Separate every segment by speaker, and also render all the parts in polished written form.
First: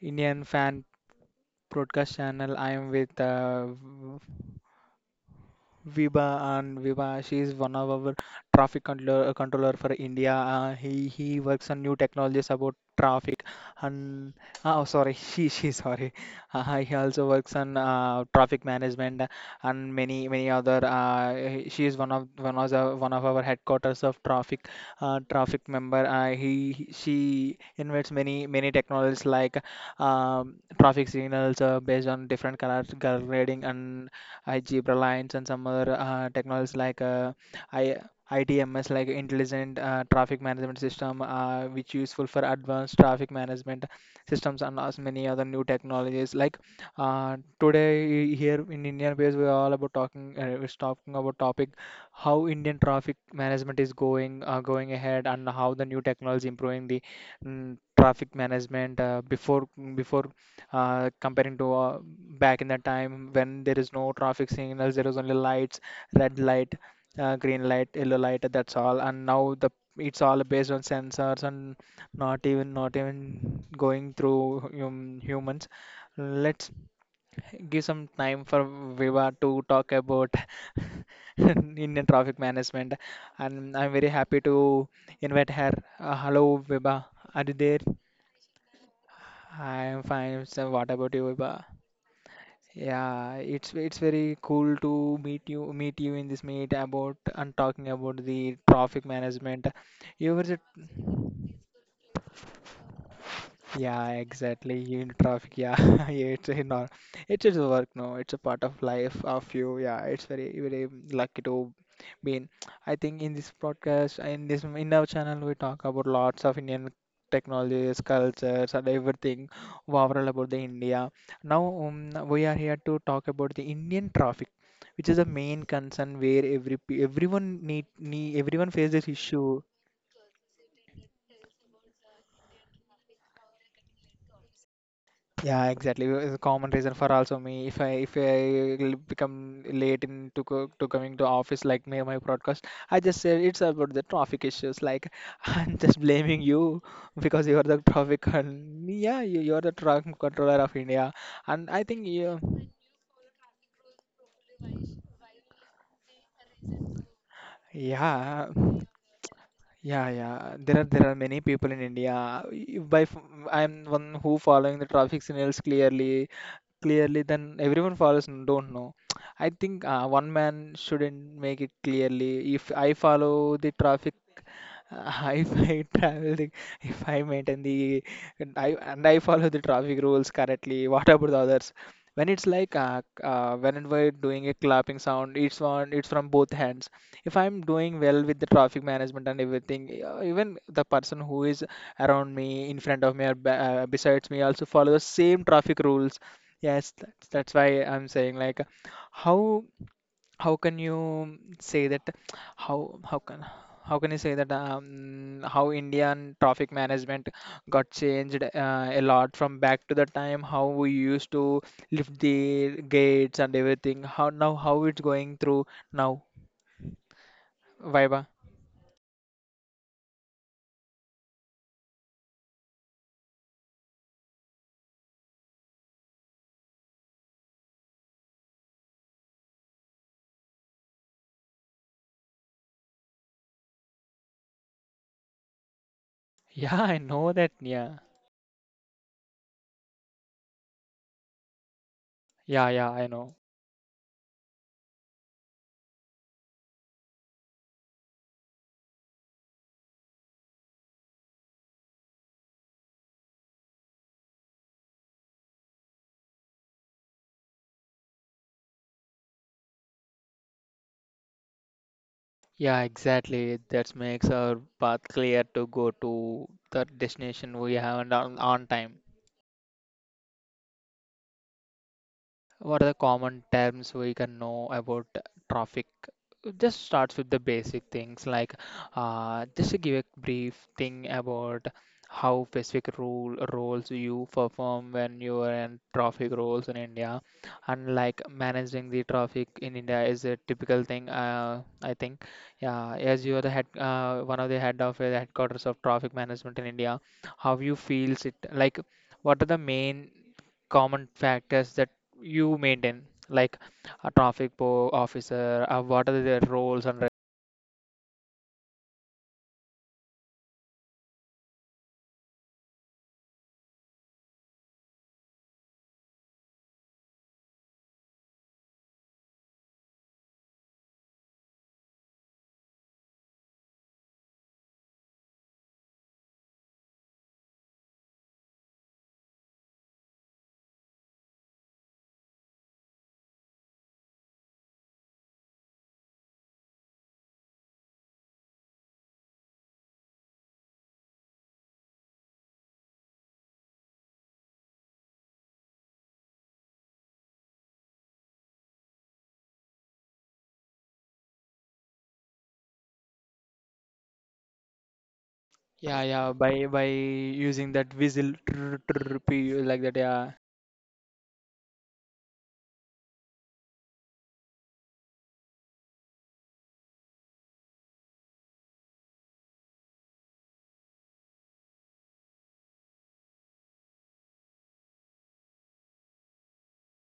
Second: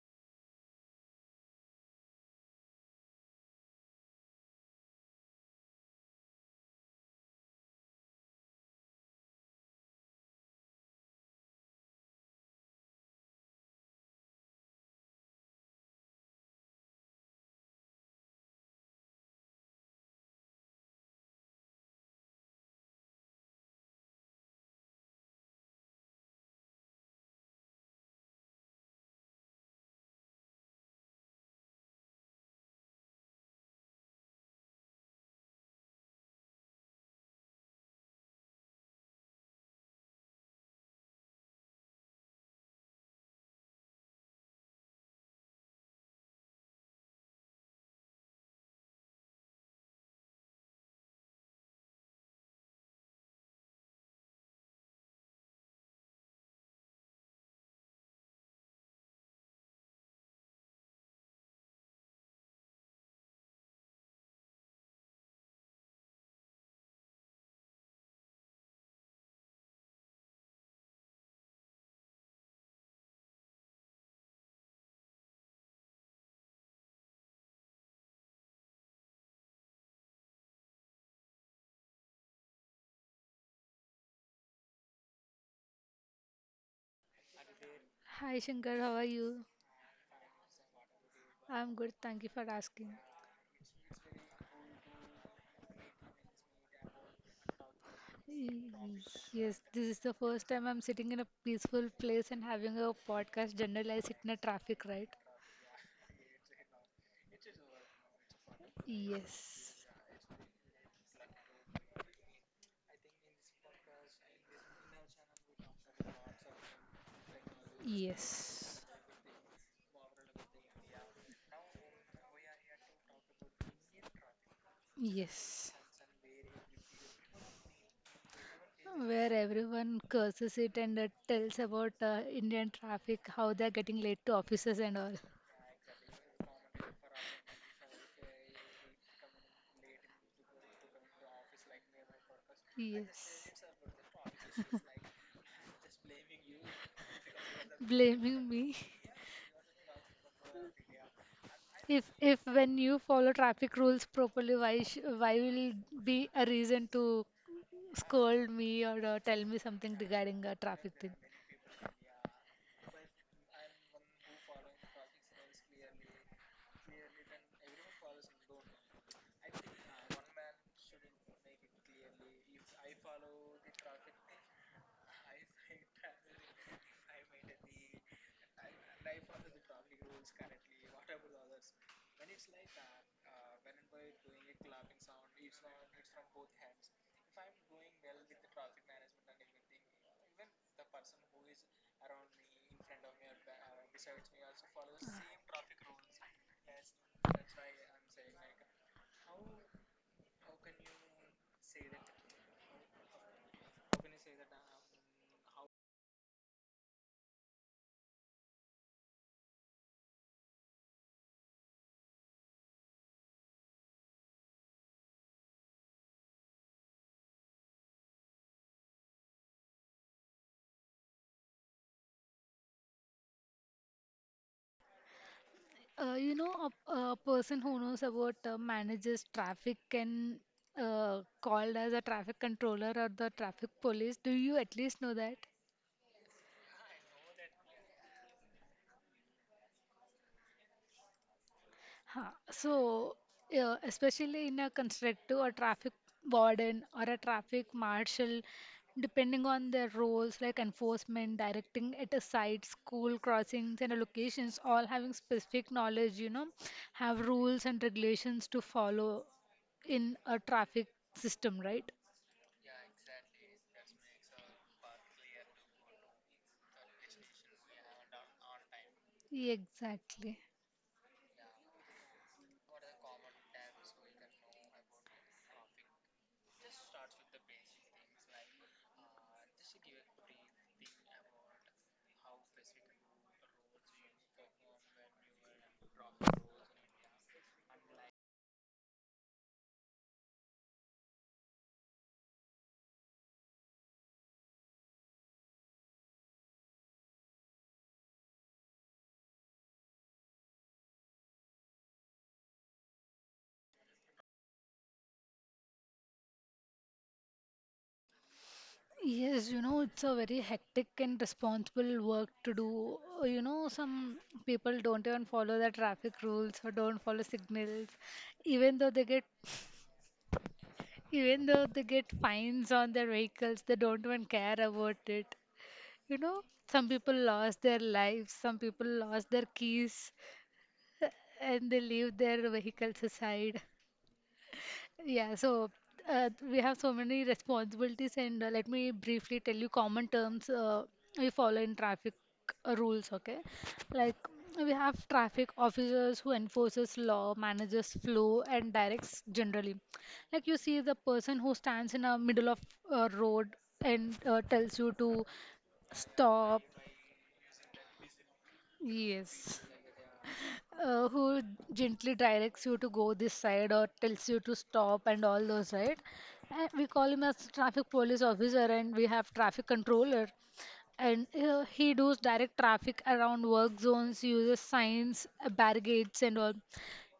Speaker 1: Indian Fan Broadcast Channel. I am with Viva and Viva, she is one of our traffic controller, controller for India. He works on new technologies about traffic, and oh sorry, she sorry. He also works on traffic management and many other. She is one of our headquarters of traffic traffic member. She invents many many technologies like traffic signals based on different color color grading and. I Jeep Reliance and some other technologies like I ITMS like intelligent traffic management system which useful for advanced traffic management systems and as many other new technologies like today here in Indian base we are all about talking we're talking about topic how Indian traffic management is going going ahead and how the new technology improving the traffic management before before comparing to back in the time when there is no traffic signals, there is only lights, red light, green light, yellow light, that's all. And now the it's all based on sensors and not even going through humans. Let's give some time for Viva to talk about Indian traffic management, and I'm very happy to invite her. Hello, Viva. Are you there?
Speaker 2: Hi Shankar, how are you?
Speaker 1: I am fine. So, what about you, Viva?
Speaker 2: I'm good, thank you for asking.
Speaker 1: Yeah, it's very cool to meet you in this meet about and talking about the
Speaker 2: Y-
Speaker 1: traffic
Speaker 2: Yes,
Speaker 1: management.
Speaker 2: this is the
Speaker 1: You were
Speaker 2: first
Speaker 1: the
Speaker 2: time I'm sitting in a peaceful place and having a podcast. Generally, I
Speaker 1: Yeah,
Speaker 2: sit in a
Speaker 1: exactly.
Speaker 2: traffic, right?
Speaker 1: In traffic, yeah, it's a nor it's just work no, it's a part of life of
Speaker 2: Yes,
Speaker 1: you. Yeah, it's very very lucky to be in. I think in this podcast, in this in our channel, we talk about lots of Indian technologies, cultures,
Speaker 2: yes,
Speaker 1: and everything overall about the India. Now we are here to talk about the Indian traffic, which is the main
Speaker 2: yes.
Speaker 1: concern where everyone need, need everyone faces this
Speaker 2: Where
Speaker 1: issue.
Speaker 2: everyone curses it and tells about Indian traffic, how they're getting late to offices and all.
Speaker 1: Yeah, exactly. It's a common reason for also me if I will become late in to coming to office like me my broadcast. I just said
Speaker 2: Yes,
Speaker 1: it's about the traffic issues. Like I'm just blaming you because you are the traffic
Speaker 2: blaming me.
Speaker 1: con yeah you are the traffic controller of India, and I think
Speaker 2: If
Speaker 1: you
Speaker 2: if when you follow traffic rules properly, why will be a reason to
Speaker 1: yeah.
Speaker 2: scold me or tell me something
Speaker 1: Yeah,
Speaker 2: regarding a
Speaker 1: yeah.
Speaker 2: traffic
Speaker 1: There
Speaker 2: thing?
Speaker 1: are many people in India. I'm one who following the traffic signals clearly, clearly. Then everyone follows and don't know. I think one man shouldn't make it clearly. If I follow the traffic, if I travel, the, if I maintain the, and I follow the traffic rules correctly. What about the others? When it's like when we're doing a clapping sound, it's one it's from both hands if I'm doing well with the traffic management and everything even the person who is around me in front of me or besides me also follow the same traffic rules. Yes that's why I'm saying like how how can you say that how how can how can you say that how Indian traffic management got changed a lot from back to the time how we used to lift the gates and everything how now how it's going through now Viva.
Speaker 2: A person who knows about manages traffic can called as a traffic controller or the traffic police. Do you at least know that?
Speaker 1: Yeah, I know that. Yeah,
Speaker 2: Huh.
Speaker 1: yeah, yeah, I
Speaker 2: So,
Speaker 1: know.
Speaker 2: especially in a constructive or traffic warden or a traffic marshal, depending on their roles like enforcement, directing at a site, school crossings, and locations, all having specific knowledge, you know, have rules and regulations to follow in a traffic system, right?
Speaker 1: Yeah, exactly. That makes our path clear to go to the destination we have on time.
Speaker 2: Exactly.
Speaker 1: What are the common terms we can know about traffic? Just starts with the basic things like just to give a brief thing about how specific rule roles you perform when you are in traffic roles in India, and like managing the traffic in India is a typical thing. I think, yeah, as you are the head, one of the head of the headquarters of traffic management in India, how you feels it like? What are the main common factors that you maintain, like a traffic po officer, what are their roles and re-
Speaker 2: Yes, you know, it's a very hectic and responsible work to do. You know, some people don't even follow the traffic rules or don't follow signals. Even though they get even though they get fines on their vehicles, they don't even care about it. You know, some people lost their lives, some people lost their keys, and they leave their vehicles aside. Yeah, so we have so many responsibilities, and let me briefly tell you common terms we follow in traffic rules. Okay, like we have traffic officers who enforces law, manages flow, and directs generally. Like you see the person who stands in a middle of a road and tells you to
Speaker 1: yeah, yeah,
Speaker 2: stop.
Speaker 1: by using that whistle trrr, trrr,
Speaker 2: Yes,
Speaker 1: pe- like that, yeah.
Speaker 2: who gently directs you to go this side or tells you to stop and all those, right? And we call him as traffic police officer and we have traffic controller. And he does direct traffic around work zones, uses signs, barricades, and all.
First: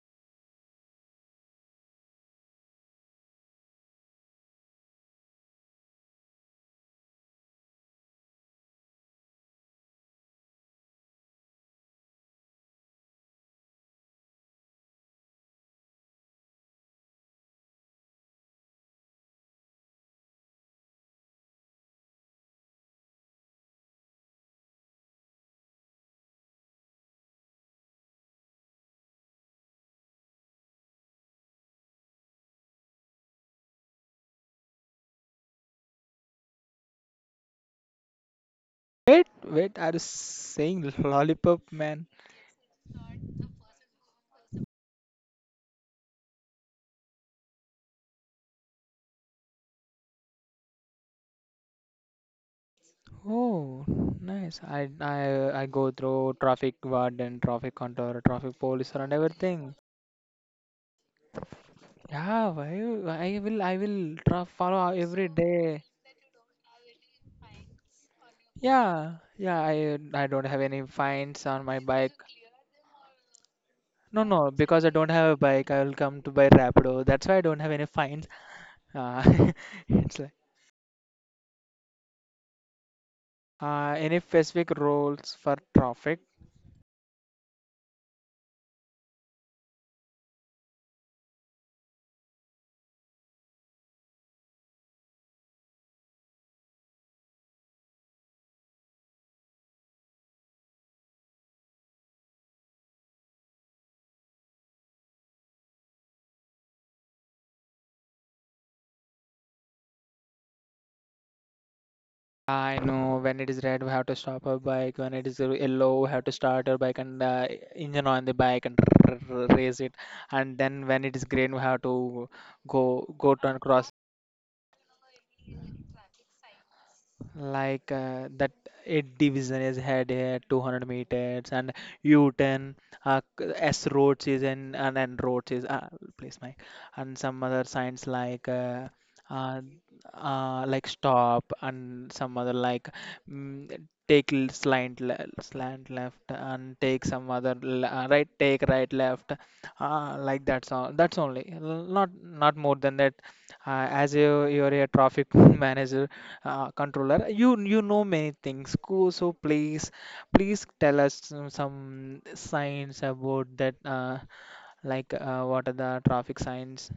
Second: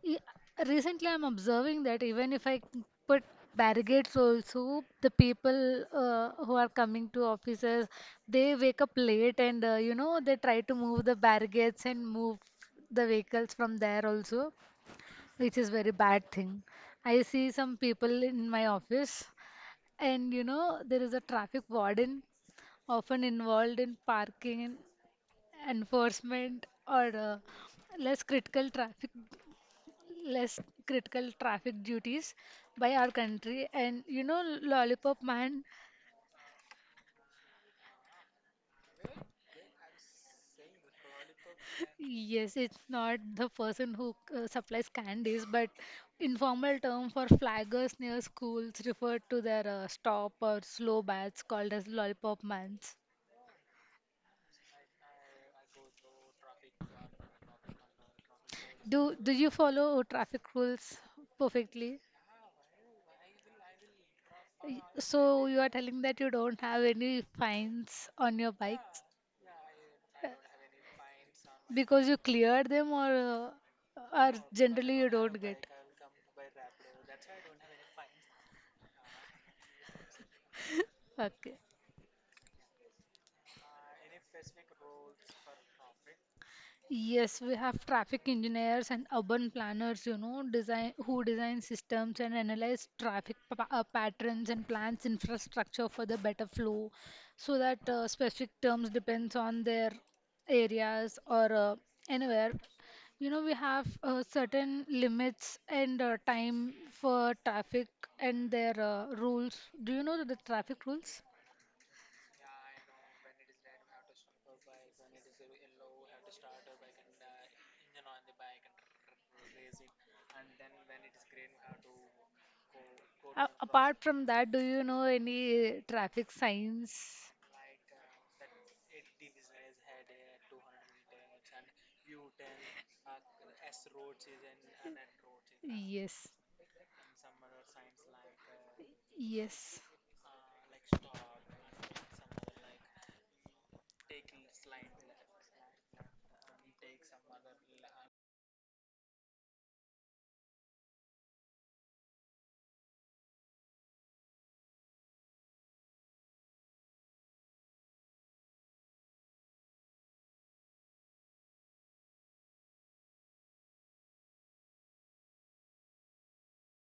Speaker 2: E- Recently, I'm observing that even if I put barricades also, the people who are coming to offices, they wake up late and you know they try to move the barricades and move the vehicles from there also, which is very bad thing. I see some people in my office, and you know there is a traffic warden often involved in parking, enforcement, or less critical traffic less critical traffic duties by our country. And you know, Lollipop Man,
Speaker 1: Wait, wait, are you saying lollipop man?
Speaker 2: yes, it's not the person who supplies candies, but informal term for flaggers near schools referred to their stop or slow bats called as Lollipop Mans.
Speaker 1: Oh, nice. I go through traffic guard and traffic control, traffic police and
Speaker 2: Do you
Speaker 1: everything.
Speaker 2: follow traffic rules perfectly?
Speaker 1: Yeah, why you- I will tra follow every
Speaker 2: So you are
Speaker 1: day.
Speaker 2: telling that you don't have any fines on your bikes
Speaker 1: Yeah, yeah. I don't have any fines on my
Speaker 2: because
Speaker 1: bike.
Speaker 2: you clear them or uh,
Speaker 1: No,
Speaker 2: or
Speaker 1: no, because I
Speaker 2: generally
Speaker 1: don't
Speaker 2: you
Speaker 1: have a
Speaker 2: don't get.
Speaker 1: bike, I will come to buy Rapido. That's why I don't have any fines. Uh, it's like
Speaker 2: Okay.
Speaker 1: any specific rules for traffic.
Speaker 2: Yes, we have traffic engineers and urban planners, you know, design who design systems and analyze traffic pa patterns and plans infrastructure for the better flow, so that specific terms depends on their areas or anywhere. You know, we have certain limits and time for traffic and their rules. Do you know the traffic rules?
Speaker 1: I know when it is red, we have to stop our bike. When it is yellow, we have to start our bike and engine on the bike and raise it. And then when it is green, we have to go to and cross.
Speaker 2: Apart from that, do you know any traffic signs?
Speaker 1: Like that eight division is had here 200 meters and U-turn S roads is in and N roads is
Speaker 2: Yes,
Speaker 1: place my and some other signs uh,
Speaker 2: yes,
Speaker 1: like stop and some other like mm, take slant left and take some other l right take right left like that's all that's only not not more than that as you you're a traffic manager controller. You know many things. Cool. So please please tell us some signs about that. Like what are the traffic signs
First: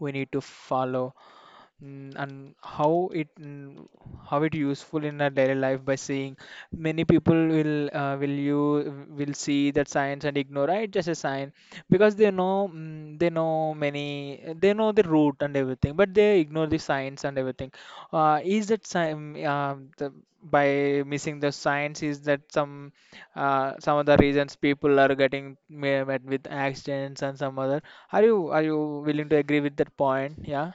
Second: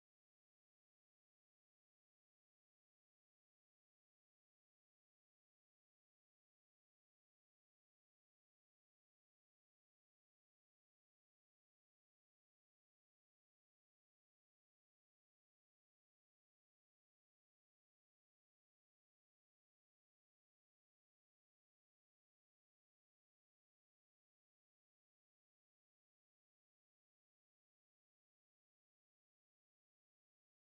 Speaker 1: we need to follow? And how it how it useful in our daily life by seeing many people will you will see that science and ignore "Ah, it's just a sign because they know they know many they know the root and everything but they ignore the science and everything is that sign by missing the science is that some of the reasons people are getting ma- met with accidents and some other are you willing to agree with that point yeah.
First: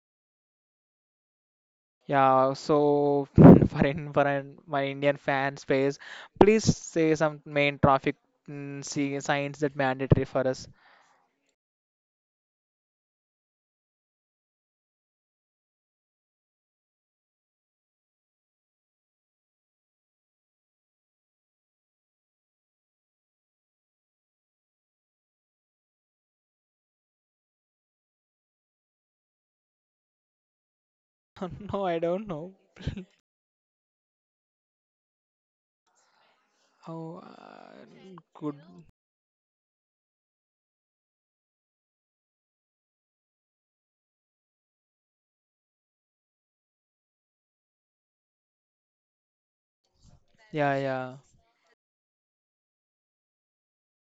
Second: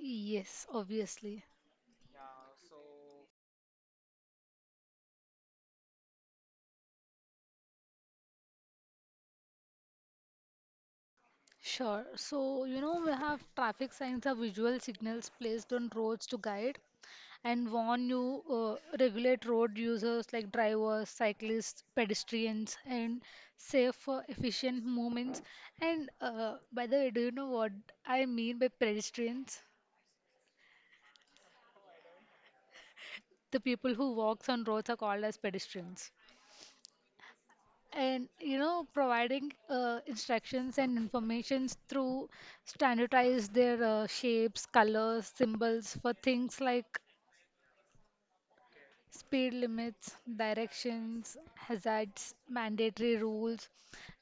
Speaker 2: yes, obviously.
Speaker 1: Yeah, so for in my Indian fan space, please say some main traffic see, signs that mandatory for us.
Speaker 2: Sure. So, you know, we have traffic signs are visual signals placed on roads to guide and warn you regulate road users like drivers, cyclists, pedestrians, and safe for efficient movements. And by the way, do you know what I mean by pedestrians?
Speaker 1: No, I don't know.
Speaker 2: The people who walks on roads are called as pedestrians.
Speaker 1: Oh,
Speaker 2: And you
Speaker 1: good.
Speaker 2: know, providing instructions and informations through standardize their shapes, colors, symbols for things like speed limits,
Speaker 1: Yeah, yeah,
Speaker 2: directions, hazards, mandatory rules.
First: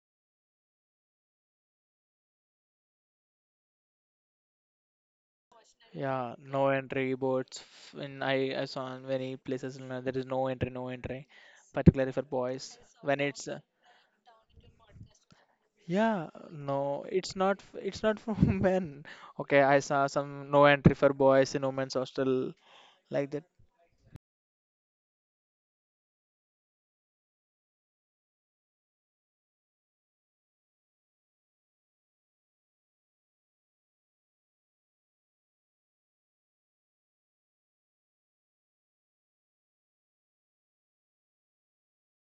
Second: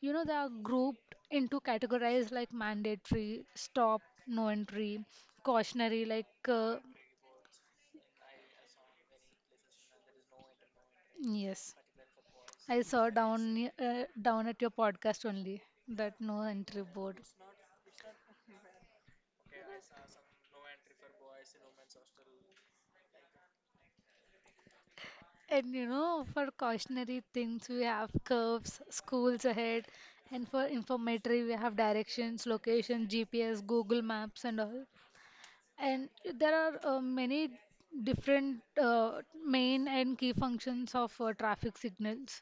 Speaker 2: You know, they are grouped into categories like mandatory, stop, no entry, cautionary,
Speaker 1: yeah.
Speaker 2: like,
Speaker 1: No entry boards. In I saw in many places you know, there is no entry, no entry,
Speaker 2: yes.
Speaker 1: particularly for boys.
Speaker 2: I saw
Speaker 1: When it's
Speaker 2: down at your podcast only that
Speaker 1: yeah,
Speaker 2: no entry
Speaker 1: no,
Speaker 2: board.
Speaker 1: it's not. It's not for men. Okay, I saw some no entry for boys in women's hostel like that.
Speaker 2: And you know, for cautionary things, we have curves, schools ahead, and for informatory, we have directions, location, GPS, Google Maps, and all. And there are many different main and key functions of traffic signals.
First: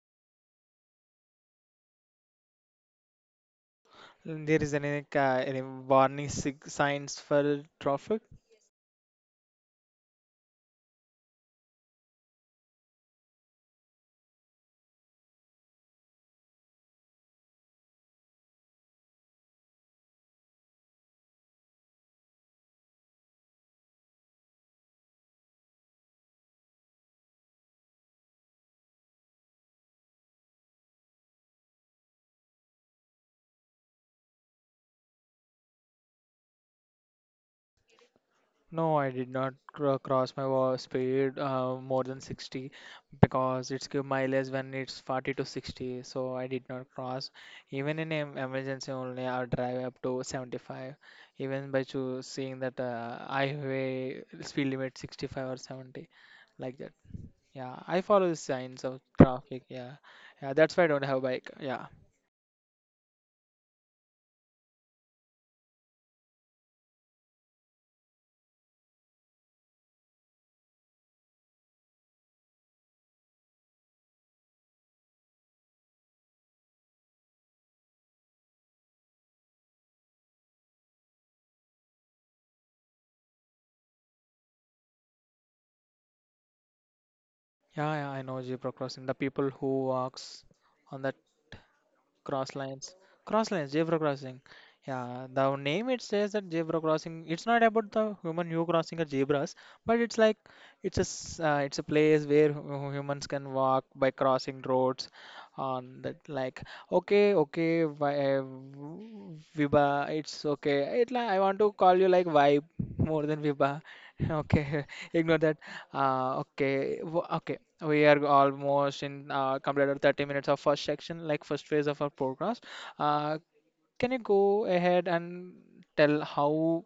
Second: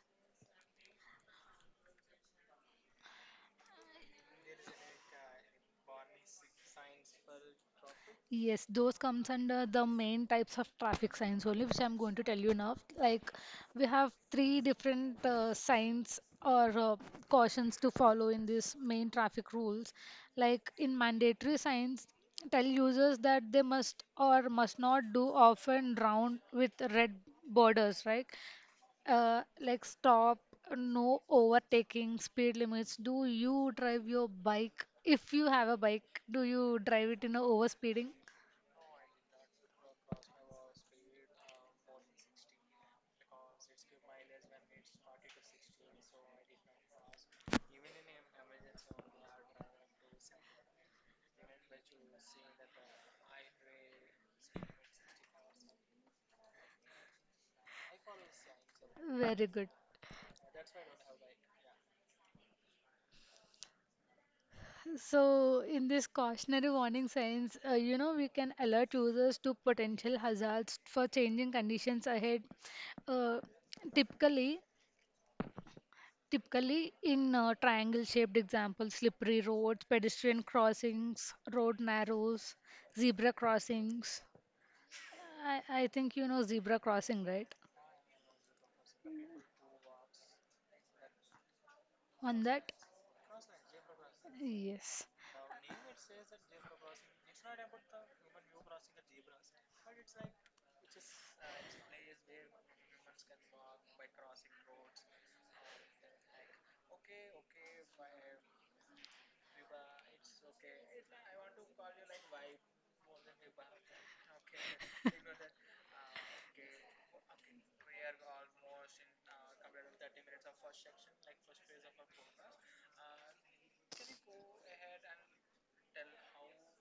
Speaker 1: There is any, ca- any warning sig- signs for traffic?
Speaker 2: Yes, those comes under the main types of traffic signs only, which I'm going to tell you now. Like we have 3 different signs or cautions to follow in these main traffic rules. Like in mandatory signs, tell users that they must or must not do often round with red borders, right? Like stop, no overtaking, speed limits. Do you drive your bike? If you have a bike, do you drive it in a overspeeding?
Speaker 1: No, I did not cross my wa- speed more than 60 because it's give mileage when it's 40 to 60. So I did not cross. Even in em- emergency only, I'll drive up to 75. Even by choo- seeing that highway speed limit 65 or 70, like that. Yeah, I follow the signs of
Speaker 2: Very
Speaker 1: traffic.
Speaker 2: good.
Speaker 1: Yeah, yeah. That's why I don't have bike. Yeah.
Speaker 2: So, in this cautionary warning signs, you know, we can alert users to potential hazards for changing conditions ahead. Uh, typically, typically, in triangle-shaped examples, slippery roads, pedestrian crossings, road narrows, zebra crossings. I think you know zebra crossing, right?
Speaker 1: Yeah, yeah, I know zebra crossing. The people who walks on that
Speaker 2: On
Speaker 1: cross
Speaker 2: that?
Speaker 1: lines, cross lines, zebra crossing.
Speaker 2: Yes.
Speaker 1: Yeah, the name it says that zebra crossing. It's not about the human who crossing the zebras, but it's like it's a place where hu- humans can walk by crossing roads. On that, like okay, okay, Vibha, it's okay. It like I want to call you like vibe more than Vibha. Okay, ignore that. Okay, okay. We are almost in completed 30 minutes of first section, like first phase of our programs. Uh, can you go ahead and tell how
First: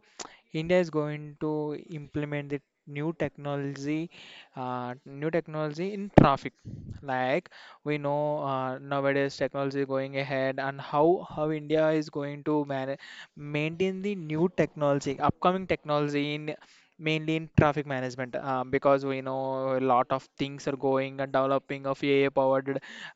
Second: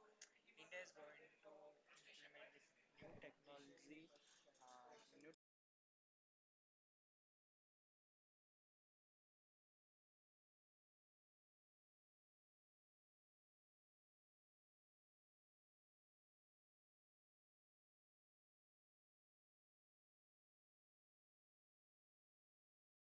Speaker 1: India is going to implement the new technology in traffic? Like we know nowadays technology going ahead, and how India is going to manage maintain the new technology, upcoming technology in mainly in traffic management because we know a lot of things are going and developing of AI powered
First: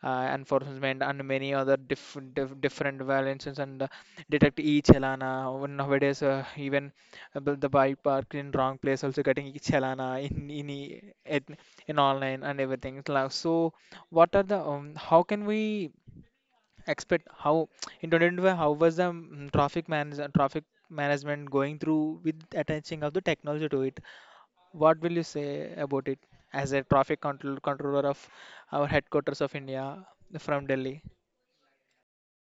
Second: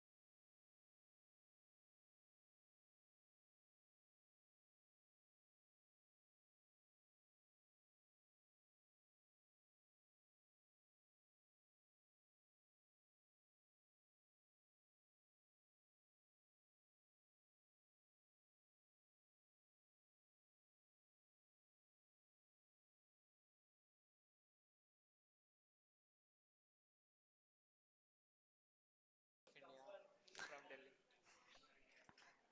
Speaker 1: enforcement and many other different violations and detect each chalana. When nowadays even the bike parked in wrong place also getting each chalana in online and everything. Like, so what are the how can we expect how in 2025 how was the traffic manage traffic management going through with attaching of the technology to it what will you say about it as a traffic control controller of our headquarters of India from Delhi?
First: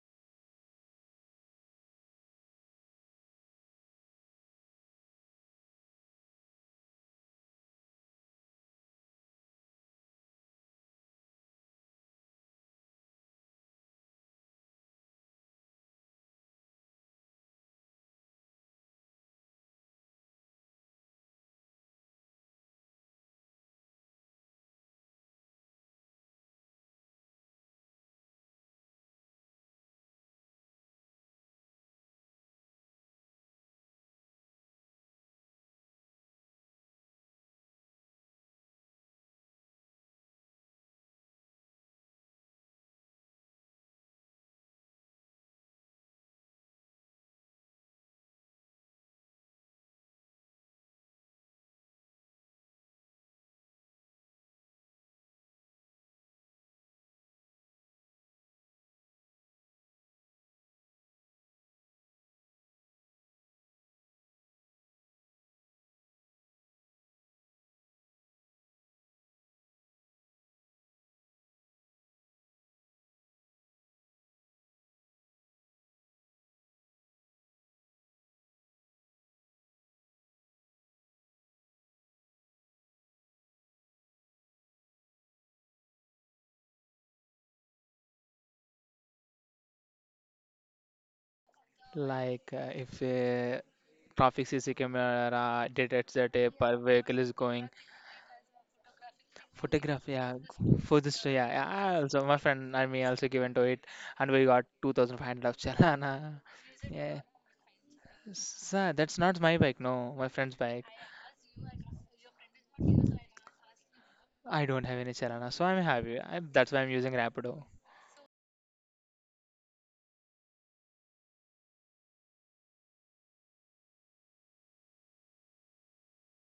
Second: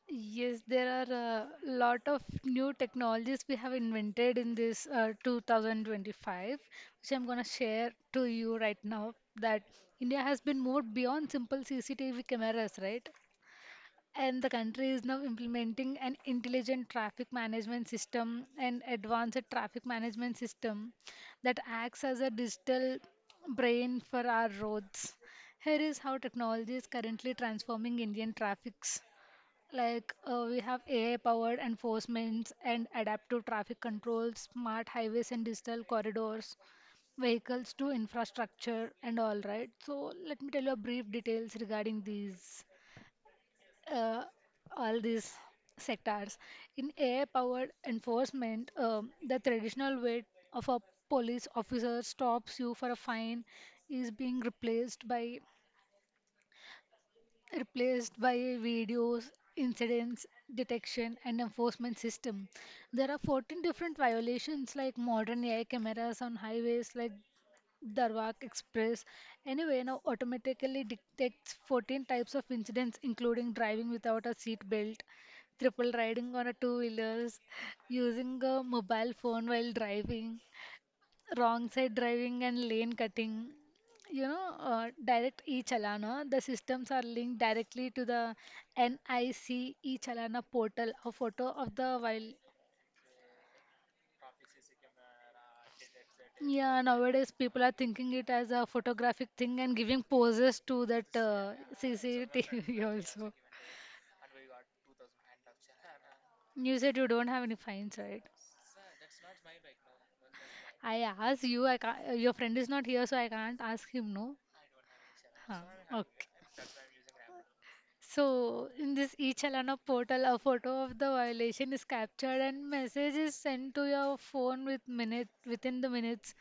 Speaker 2: Yes, there are a lot of new technologies we have invented in this 2025, which I'm going to share to you right now. That India has been moved beyond simple CCTV cameras, right? And the country is now implementing an intelligent traffic management system an advanced traffic management system that acts as a digital brain for our roads. Here is how technology is currently transforming Indian traffics. Like we have AI powered enforcements and adaptive traffic controls, smart highways and digital corridors, vehicles to infrastructure and all right. So let me tell you a brief details regarding these uh, all these sectors. In AI-powered enforcement, the traditional way of a police officer stops you for a fine is being replaced by videos, incidents, detection, and enforcement system. There are 14 different violations like modern AI cameras on highways, like Darwak Express. Anyway, now automatically detects 14 types of incidents, including driving without a seat belt, triple riding on a two wheelers, using a mobile phone while driving, wrong side driving, and lane cutting. You know, direct e chalana, the systems are linked directly to the NIC e chalana portal, a photo of the while.
Speaker 1: Like if a traffic CC camera detects that a per
Speaker 2: Yeah,
Speaker 1: vehicle
Speaker 2: nowadays
Speaker 1: is
Speaker 2: people
Speaker 1: going,
Speaker 2: are thinking it as a photographic thing and giving
Speaker 1: photograph, yeah,
Speaker 2: poses to
Speaker 1: for
Speaker 2: that
Speaker 1: this, yeah, yeah. I Also, my friend
Speaker 2: CCTV
Speaker 1: and me also
Speaker 2: also.
Speaker 1: given to it, and we got 2,500 of chalana.
Speaker 2: You said you
Speaker 1: Yeah,
Speaker 2: don't have any fines, right?
Speaker 1: sir, that's not my bike, no, my friend's bike.
Speaker 2: I asked you, I can't, your friend is not here, so I can't ask him, no?
Speaker 1: I don't have any chalana,
Speaker 2: Huh,
Speaker 1: so I'm happy.
Speaker 2: okay.
Speaker 1: I, that's why I'm using Rapido.
Speaker 2: So, in this e-chalana portal, a photo of the violation is captured and message is sent to your phone with minute within the minutes.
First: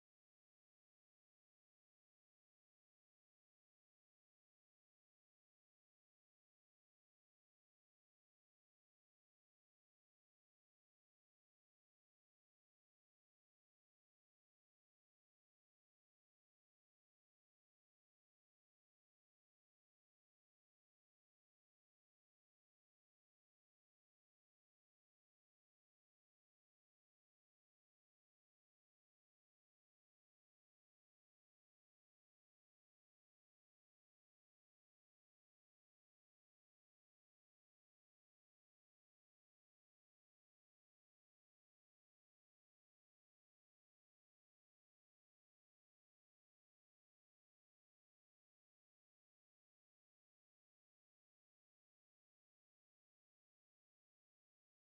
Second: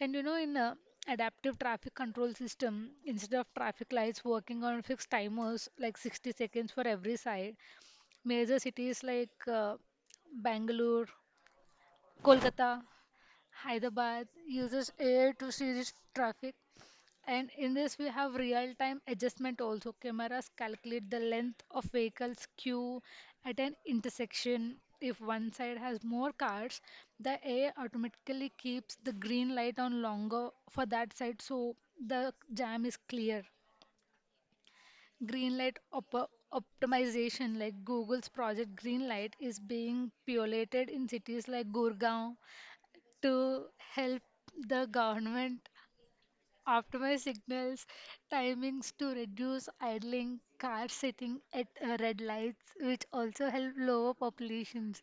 Speaker 2: And you know, in adaptive traffic control system, instead of traffic lights working on fixed timers like 60 seconds for every side, major cities like Bangalore, Kolkata, Hyderabad uses air to series traffic, and in this we have real-time adjustment also. Cameras calculate the length of vehicles queue at an intersection. If one side has more cars, the air automatically keeps the green light on longer for that side, so the jam is clear. Optimization, like Google's project Green Light, is being piloted in cities like Gurgaon, to help the government optimize signals timings to reduce idling, car sitting at red lights, which also help lower populations.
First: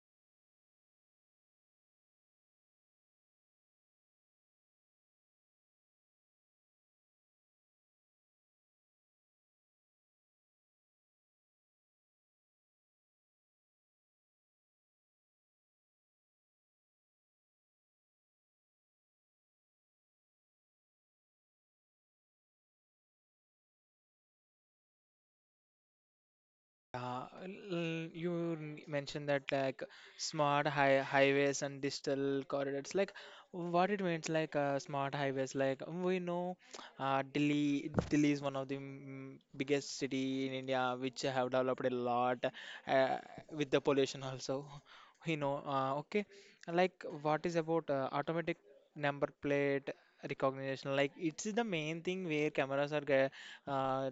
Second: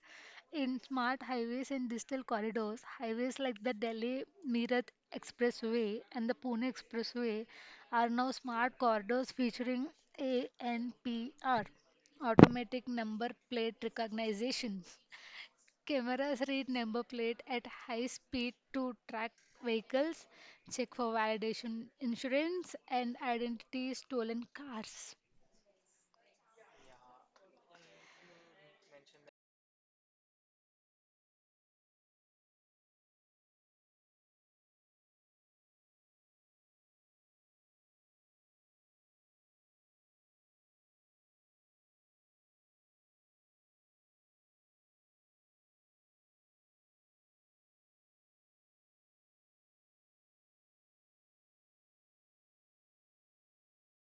Speaker 2: In smart highways and digital corridors, highways like the Delhi Meerut Expressway and the Pune Expressway are now smart corridors featuring ANPR, automatic number plate recognition. Cameras read number plate at high speed to track vehicles, check for validation insurance, and identity stolen cars.
Speaker 1: Yeah, you mentioned that, like, smart high highways and digital corridors. Like, what it means, like, smart highways. Like, we know, Delhi is one of the biggest city in India which have developed a lot uh, with the pollution also. We know. Okay, like, what is about automatic number plate recognition? Like, it's the main thing where cameras are uh,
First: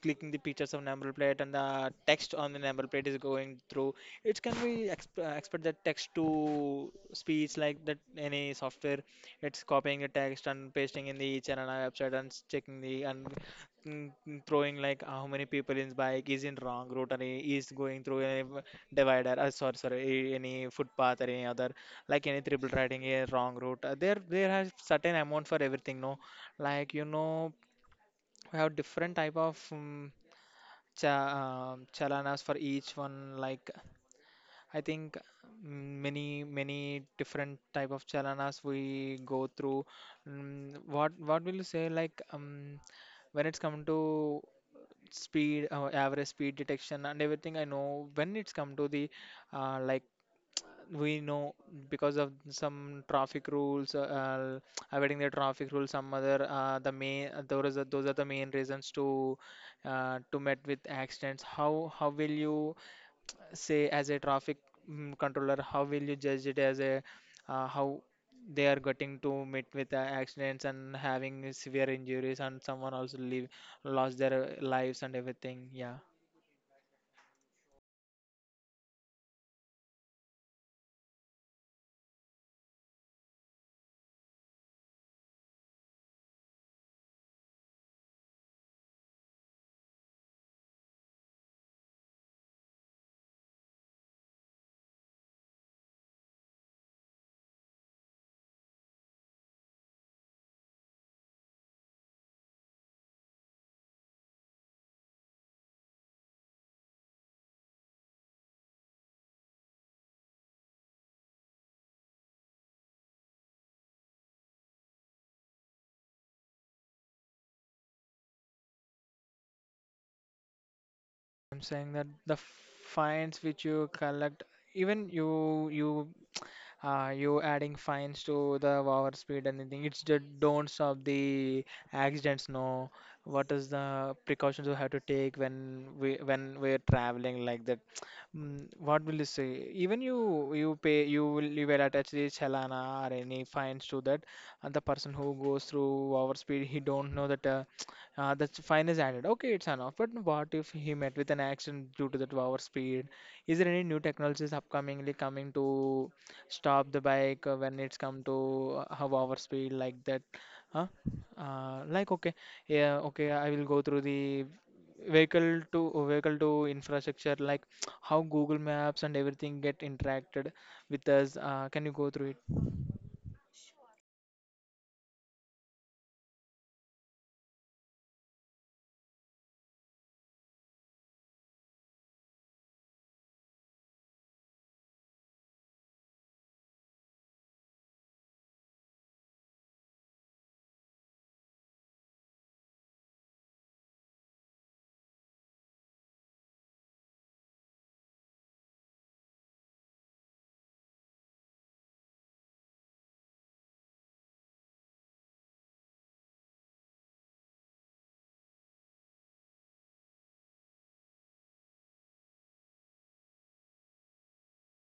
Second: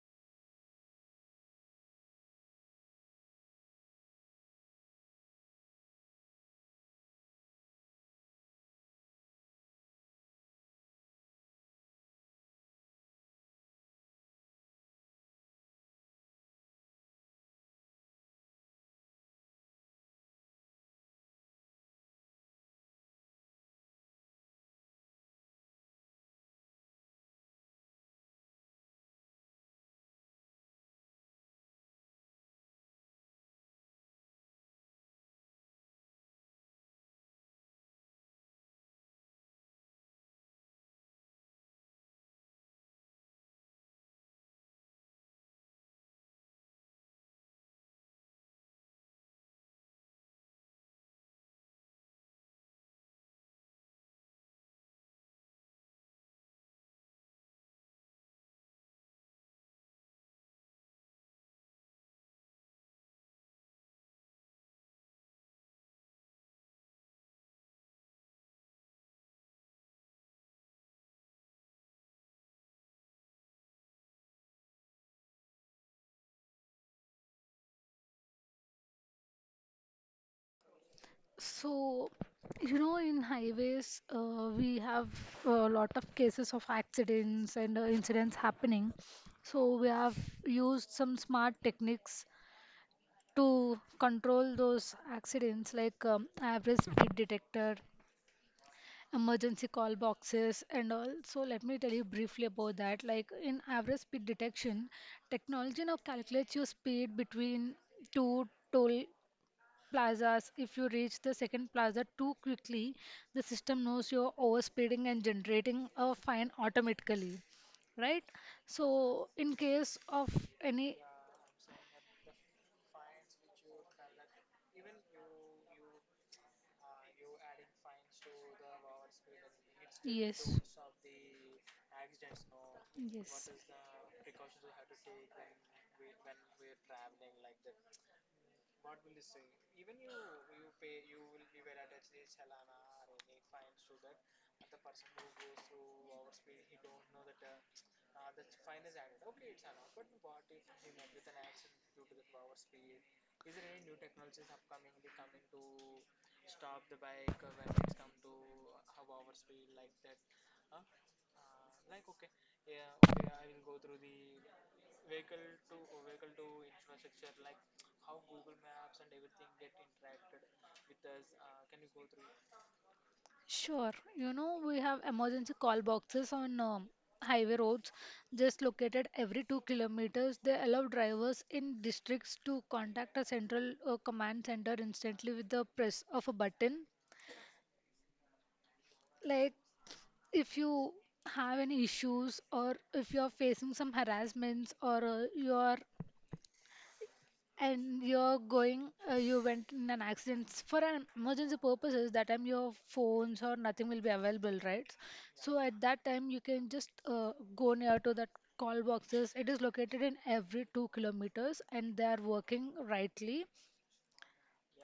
Speaker 1: clicking the pictures of number plate, and the text on the number plate is going through. It can be expect that text to speech, like that, any software. It's copying the text and pasting in the each and another website, and checking the, and throwing like how many people in bike is in wrong route and is going through a divider, sorry, any footpath or any other, like any triple riding a wrong route. There has certain amount for everything, no? Like, you know, we have different type of cha- chalanas for each one. Like, I think many different type of chalanas we go through. Mm, what will you say, like, when it's come to speed, average speed detection and everything. I know when it's come to the like, we know, because of some traffic rules, avoiding the traffic rules, some other, the main, those are the main reasons to met with accidents. How will you say, as a traffic controller, how will you judge it as a, how they are getting to meet with accidents and having severe injuries, and someone also leave lost their lives and everything, yeah.
Speaker 2: So, you know, in highways, we have a lot of cases of accidents and incidents happening. So, we have used some smart techniques to control those accidents, like average speed detector, emergency call boxes and all. So let me tell you briefly about that. Like in average speed detection, technology now calculates your speed between two toll plazas. If you reach the second plaza too quickly, the system knows you're overspeeding and generating a fine automatically. Right? So in case of any
Speaker 1: I'm saying that the finds which you collect, even you adding fines to the over speed and anything, it's the
Speaker 2: yes.
Speaker 1: don't stop the accidents. No, what
Speaker 2: Yes.
Speaker 1: is the precautions you have to take when we're traveling like that? Mm, what will you say? Even you you pay you will attach the chalana or any fines to that. And the person who goes through over speed, he don't know that. The fine is added. Okay, it's enough. But what if he met with an accident due to that over speed? Is there any new technologies upcomingly coming to stop the bike when it's come to, half hour speed like that? Huh. Like, okay. Yeah, okay, I will go through the vehicle to vehicle to infrastructure, like, how Google Maps and everything get interacted with us. Can you go through it?
Speaker 2: Sure. You know, we have emergency call boxes on highway roads just located every 2 kilometers. They allow drivers in districts to contact a central command center instantly with the press of a button. Like if you have any issues or if you are facing some harassments or you are and you're going you went in an accident for an emergency purposes that time your phones or nothing will be available, right? So at that time you can just go near to that call boxes, it is located in every 2 kilometers and they are working rightly.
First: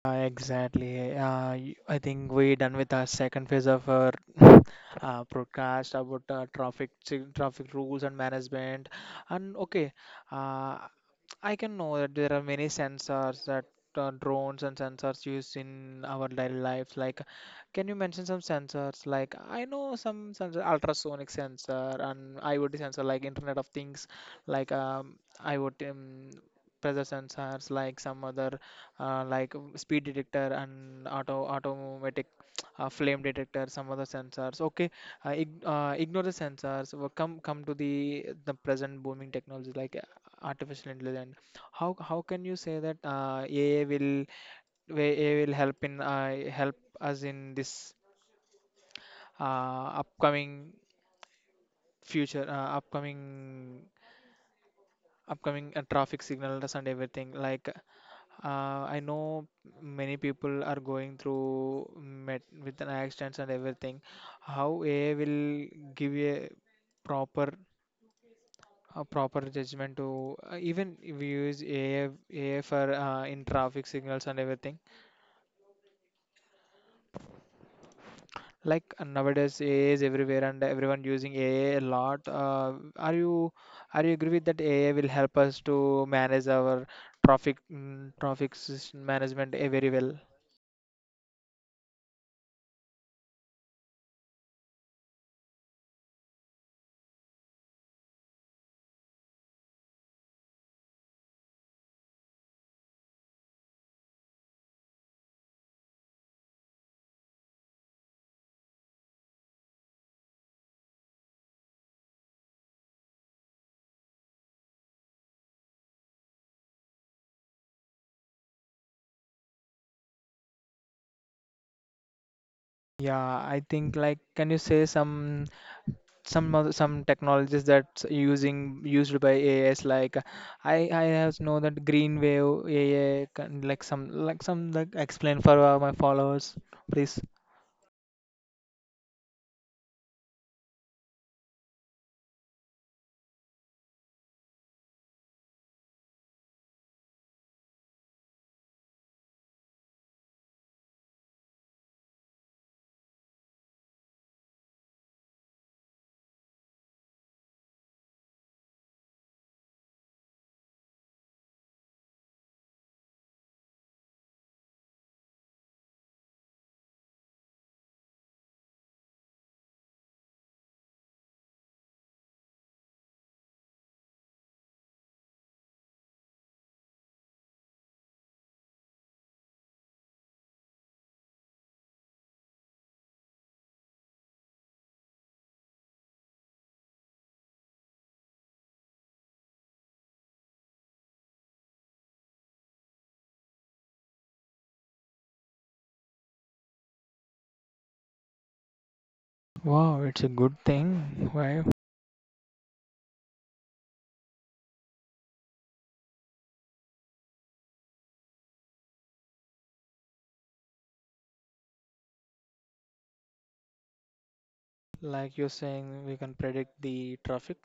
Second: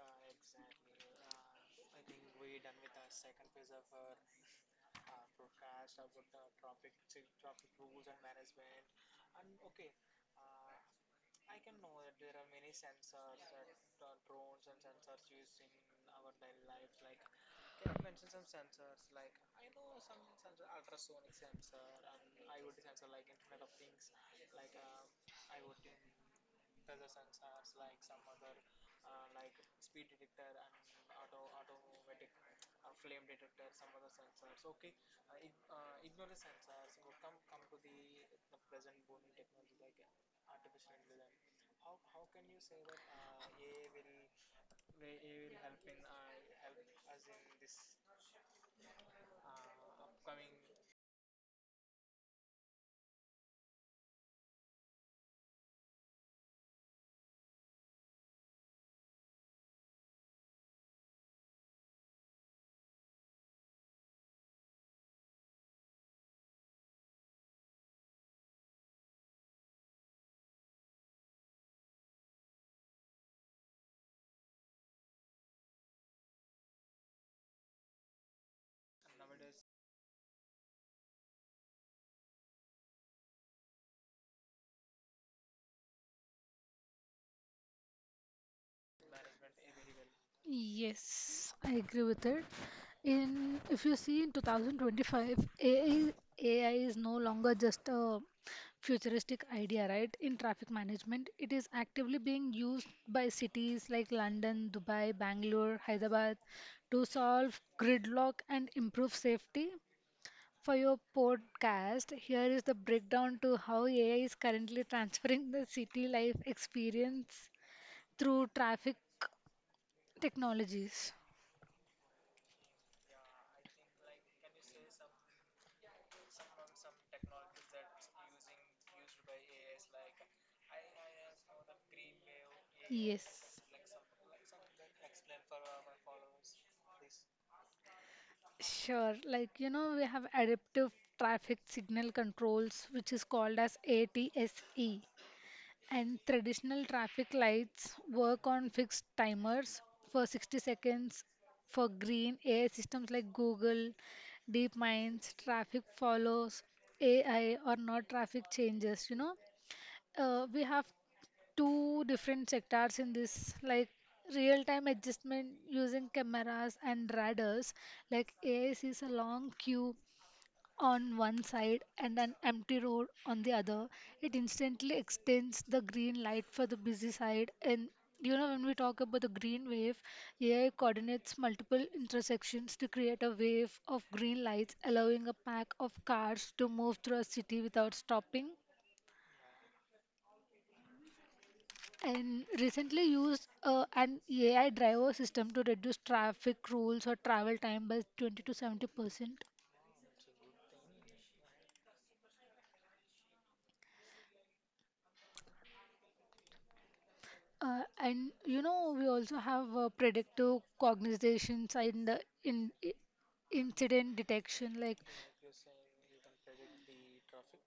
Speaker 1: Exactly. I think we done with our second phase of our broadcast about traffic rules and management. And okay, uh, I can know that there are many sensors, that drones and sensors used in our daily lives. Like, can you mention some sensors? Like, I know some sensor, ultrasonic sensor and IoT sensor, like Internet of Things, like, IoT, pressure sensors, like some other, like, speed detector and automatic flame detector, some other sensors. Okay, ig ignore the sensors. Come to the present booming technology, like artificial intelligence. How can you say that, AI will, where AI will help in, help us in this upcoming future, upcoming upcoming traffic signals and everything? Like, I know many people are going through met with an accidents and everything. How AI will give proper a proper judgment to, even we use AI for, in traffic signals and everything. Like, nowadays AI is everywhere and everyone using AI a lot. Are you are you agree with that AI will help us to manage our traffic system management, eh, very well?
Speaker 2: Yes, I agree with it. In if you see in 2025, AI, is no longer just a futuristic idea, right? In traffic management, it is actively being used by cities like London, Dubai, Bangalore, Hyderabad to solve gridlock and improve safety. For your podcast, here is the breakdown to how AI is currently transferring the city life experience through traffic technologies.
Speaker 1: Yeah, I think, like, can you say some some technologies that's using used by A AIs, like, uh, I have know that green wave AI
Speaker 2: Yes.
Speaker 1: can, like some, like some, like, explain for my followers, please.
Speaker 2: Sure. We have adaptive traffic signal controls, which is called as ATSE. And traditional traffic lights work on fixed timers for 60 seconds for green. AI systems like Google, DeepMinds, traffic follows AI or not traffic changes. We have two different sectors in this, like real time adjustment using cameras and radars. Like AI sees a long queue on one side and an empty road on the other, it instantly extends the green light for the busy side. And when we talk about the green wave, AI coordinates multiple intersections to create a wave of green lights, allowing a pack of cars to move through a city without stopping. And recently used an AI driver system to reduce traffic rules or travel time by 20 to 70%.
Speaker 1: Wow, it's a good thing. Why?
Speaker 2: We also have predictive cognitions and the incident detection, like.
Speaker 1: Like you're saying, we can predict the traffic.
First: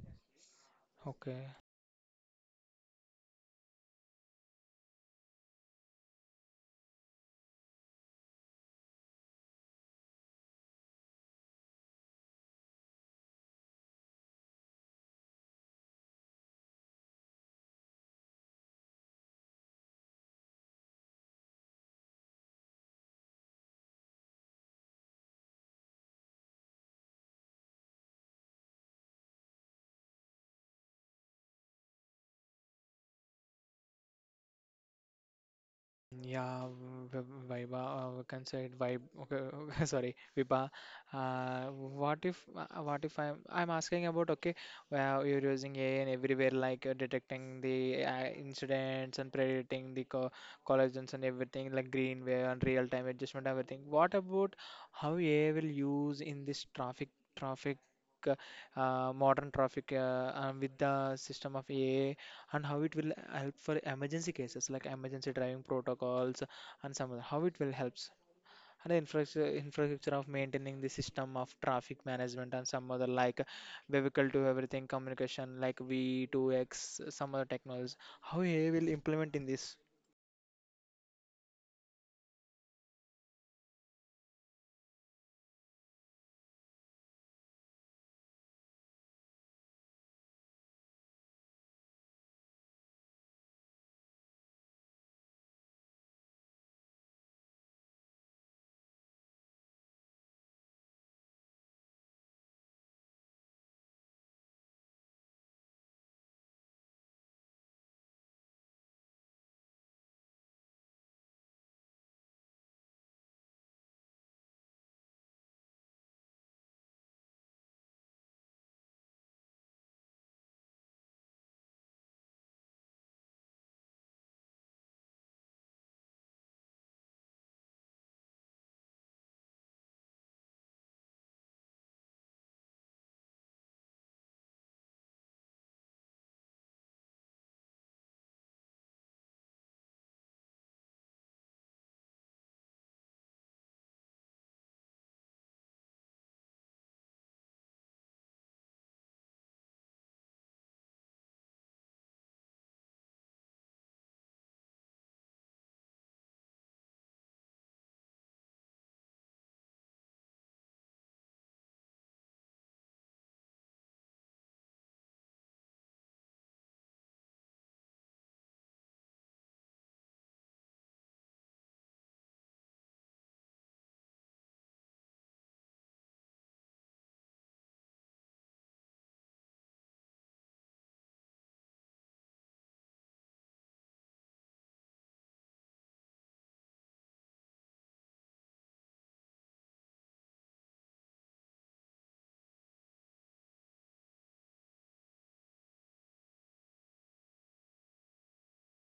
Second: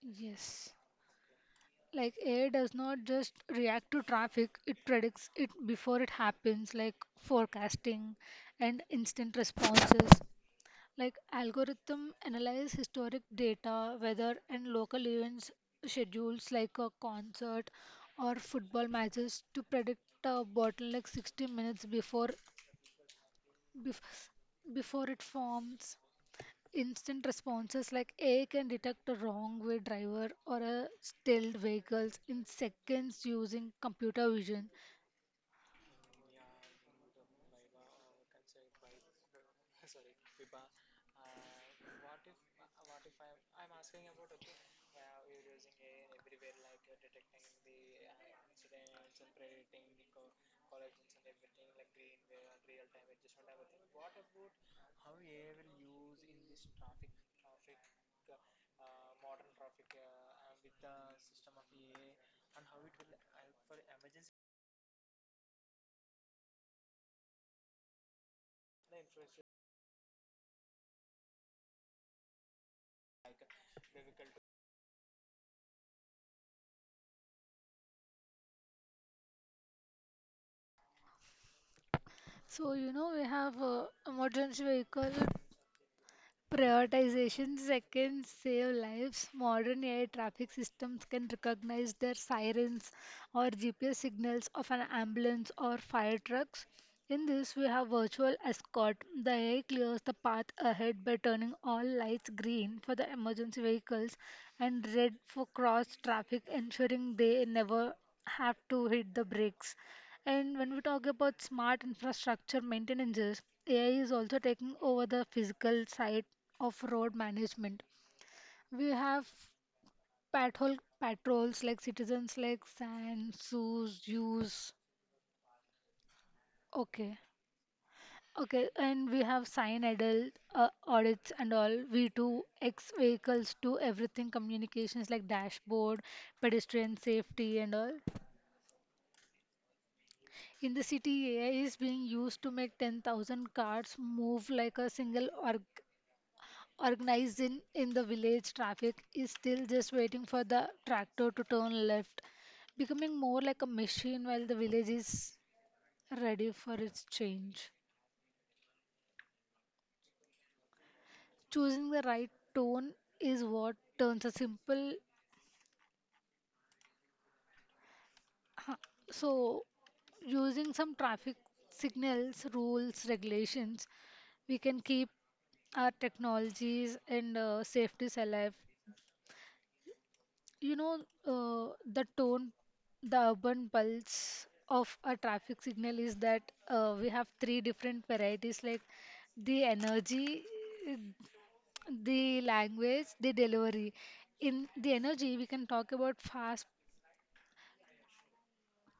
Speaker 2: Yes.
Speaker 1: Okay.
Speaker 2: Like AI does not just react to traffic, it predicts it before it happens, like forecasting and instant responses. Like algorithm analyze historic data, weather and local events, schedules like a concert or football matches to predict a bottle like 60 minutes before bef- before it forms. Instant responses like AI can detect a wrong way driver or a stalled vehicles in seconds using computer vision.
Speaker 1: Yeah, Viva, we can say it vibe. Okay, sorry, Vipa. What if I'm asking about, okay, well, you're using AI and everywhere, like, detecting the incidents and predicting the co collisions and everything, like greenway and real-time adjustment, everything. What about how AI will use in this traffic, uh, modern traffic, with the system of AI? And how it will help for emergency cases, like emergency driving protocols and some other, how it will helps, and the infrastructure of maintaining the system of traffic management and some other, like vehicle to everything communication, like V2X, some other technologies, how AI will implement in this.
Speaker 2: So we have emergency vehicle prioritization. Seconds save lives. Modern AI traffic systems can recognize their sirens or GPS signals of an ambulance or fire trucks. In this, we have virtual escort. The AI clears the path ahead by turning all lights green for the emergency vehicles and red for cross traffic, ensuring they never have to hit the brakes. And when we talk about smart infrastructure maintenance, AI is also taking over the physical site of road management. We have patrols like citizens like and zoos, use. Okay, okay, and we have sign adult audits and all. We do X vehicles to everything communications like dashboard, pedestrian safety and all. In the city, AI is being used to make 10,000 cars move like a single org organized. In the village, traffic is still just waiting for the tractor to turn left, becoming more like a machine while the village is ready for its change. Choosing the right tone is what turns a simple. Huh, so, using some traffic signals, rules, regulations, we can keep our technologies and safeties alive. You know, the tone, the urban pulse of a traffic signal is that we have three different varieties, like the energy, uh, the language, the delivery. In the energy, we can talk about fast,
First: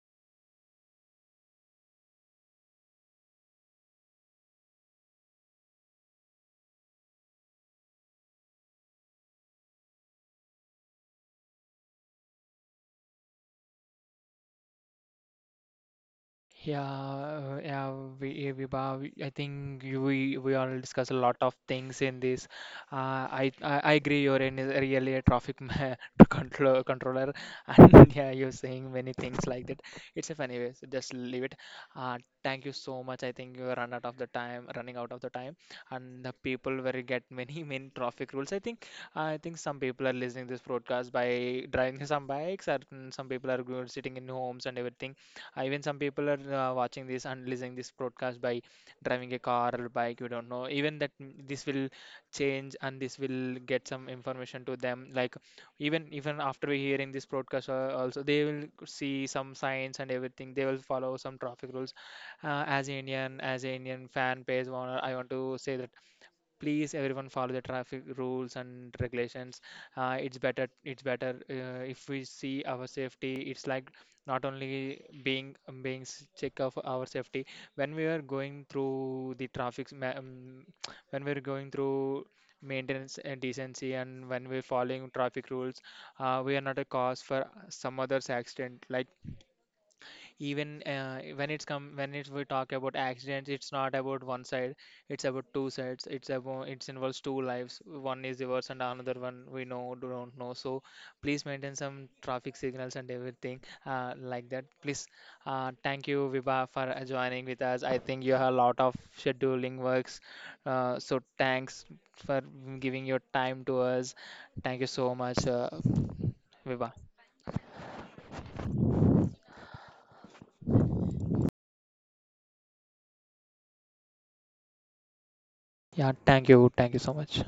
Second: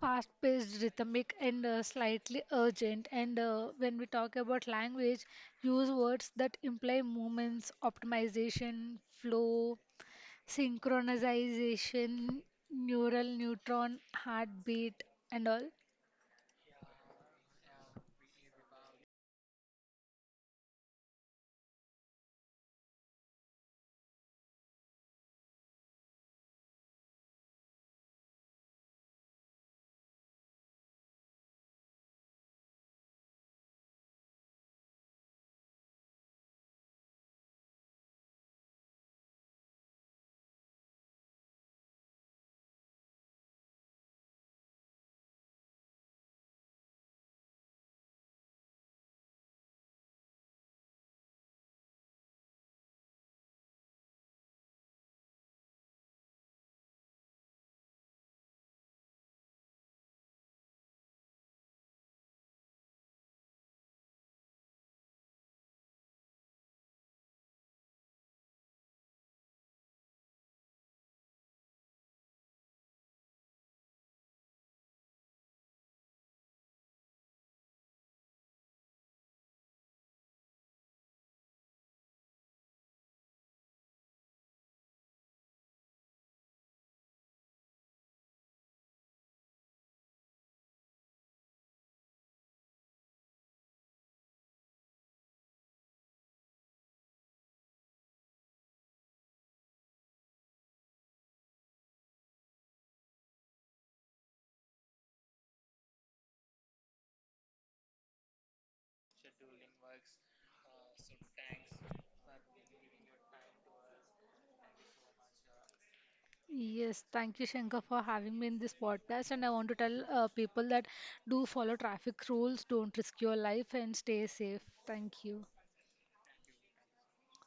Speaker 2: fast-paced, rhythmic, and slightly urgent. And when we talk about language, use words that imply movements, optimization, flow, synchronization, neural neutron, heartbeat, and all.
Speaker 1: Yeah, uh, yeah, yeah, Vibha, I think we all discuss a lot of things in this. I agree. You're in is really a controller, and yeah, you're saying many things like that. It's a funny way, so just leave it. Uh, Thank you so much. I think you run out of the time, running out of the time, and the people will get many traffic rules. I think some people are listening this broadcast by driving some bikes, and some people are sitting in homes and everything. Even some people are watching this and listening this broadcast by driving a car or bike. We don't know. Even that, this will change, and this will get some information to them. Like, even after hearing this broadcast, also, they will see some signs and everything. They will follow some traffic rules. As an Indian fan page owner, I want to say that please, everyone, follow the traffic rules and regulations. It's better, if we see our safety. It's like not only being being check of our safety. When we are going through the when we're going through maintenance and decency, and when we're following traffic rules, we are not a cause for some others accident. Like, even, when it's come when it's we talk about accidents, it's not about one side, it's about two sides. It's about, it involves two lives: one is yours, and another one, we know don't know. So please maintain some traffic signals and everything, like that, please. Thank you, Vibha, for joining with us. I think you have a lot of scheduling works, so thanks for giving your time to us. Thank you so much, Vibha.
Speaker 2: Yes, thank you, Shankar, for having me in this podcast. And I want to tell people that do follow traffic rules, don't risk your life, and stay safe. Thank you.
Speaker 1: Yeah, thank you, thank you so much.